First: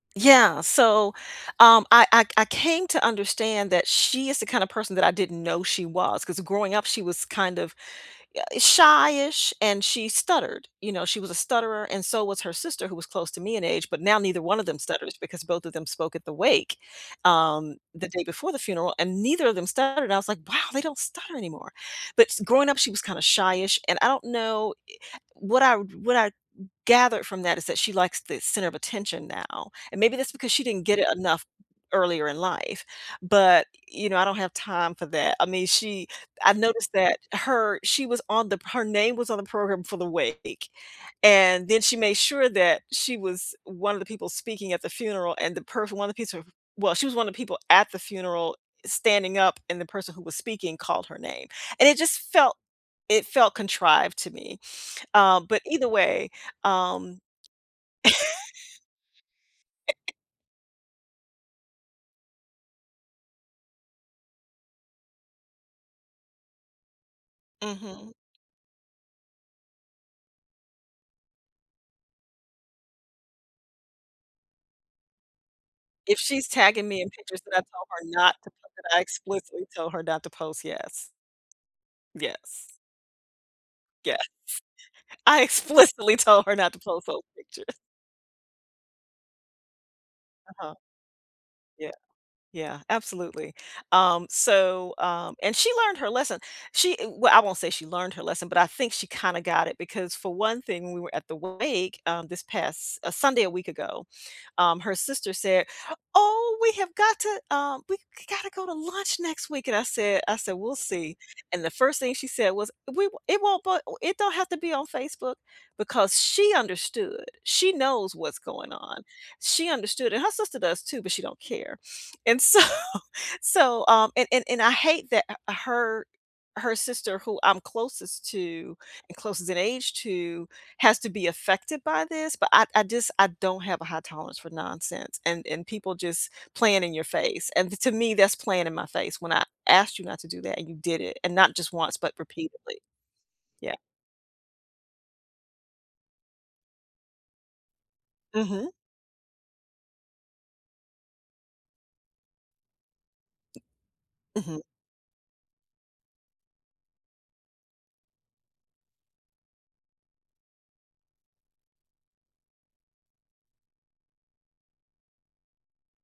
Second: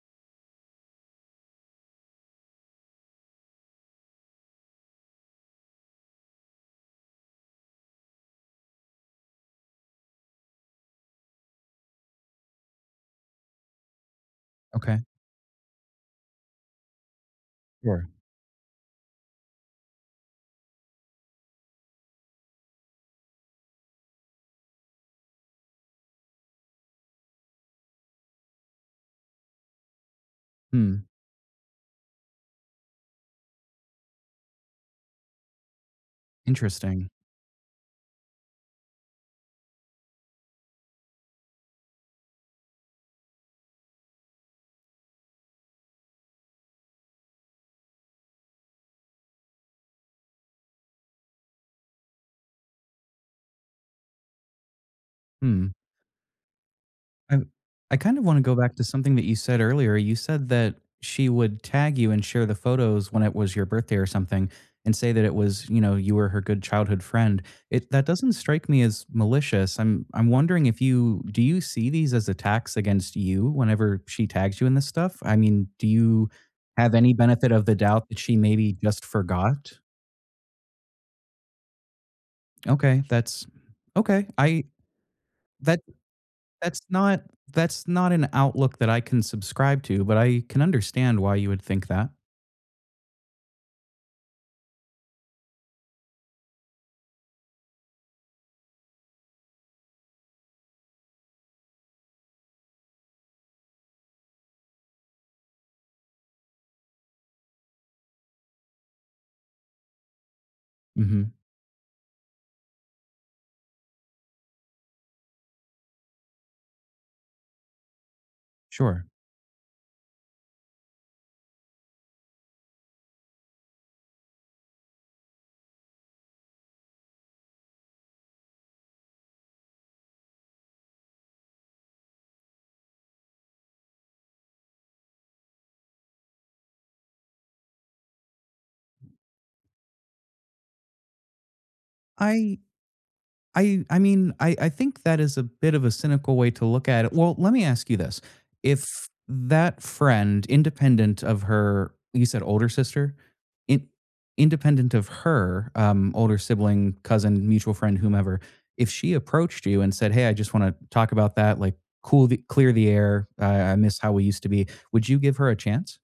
Yeah, so, um, I I I came to understand that she is the kinda person that I didn't know she was, 'cause growing up, she was kind of, eh, shy-ish and she stuttered, you know, she was a stutterer and so was her sister who was close to me in age, but now neither one of them Okay. stutters, because both of them spoke at the wake, um, Sure. the day before the funeral, and neither of them stuttered, I was, like, "Wow, they don't stutter anymore." But s growing up, she was kinda shy-ish. And I don't know e what I what I gathered from that, is that she likes the center of attention now, and maybe that's because she didn't get Hmm. it enough earlier in life, but, you know, I don't have time for that. I mean, she I've noticed Interesting. that her she was on the her name was on the program for the wake, and then she made sure that she was one of the people speaking at the funeral and the perf one of piece of well, she was one of people at the funeral standing up and the person who was speaking called her name. And it just felt, it felt contrived to me. Um, but Hmm. either way, um I w I kinda wanna go back to something that you said earlier, you said that she would tag you and share the photos when it was your birthday or something, and say that it was, you know, you were her good childhood friend. It that Mhm. doesn't strike me as malicious. I'm I'm wondering if you do you see these as attacks against you whenever she tags you in this stuff? I mean, do If you she's tagging have me in any pictures benefit that I of the told her doubt that not she to post maybe I just explicitly forgot? told her not to post, yes. Yes. Okay, that's Yes. okay. I I that explicitly told her not to that's post not those pictures. that's not an outlook that I can subscribe to, but I can Uh-huh. understand why you would think Yeah. that. Yeah, absolutely. Um, so, um, and she learned her lesson. She eh well, I won't say she learned her lesson, but I think she kinda got it, because for one thing, we were at the wake, um, this past, uh, Sunday a week ago, um, her sister said, "Oh, we have got to, um, we g gotta go to lunch next week." And I said I said, "We'll see." Mhm. And the first thing she said was, "We won't it won't, but it don't have to be on Facebook." Because she understood. She knows what's going on. Sure. She understood, and her sister does too, but she don't care. And so so, um, and and and I hate that h her her sister, who I'm closest to and closest in age to, has to be affected by this, but I I just I don't have a high tolerance for nonsense and and people just playing in your face, and to me, that's playing in my face when I asked you not to do that, and you did it, and not just once, but I repeatedly. Yeah. I I mean, I I think that is a bit of a cynical way to look at it. Well, let me ask you this. Mhm. If that friend, independent of her, you said older sister? M In Mhm. independent of her, um, older sibling, cousin, mutual friend, whomever, if she approached you and said, "Hey, I just wanna talk about that, like, cool the clear the air, uh, I I miss how we used to be." Would you give her a chance?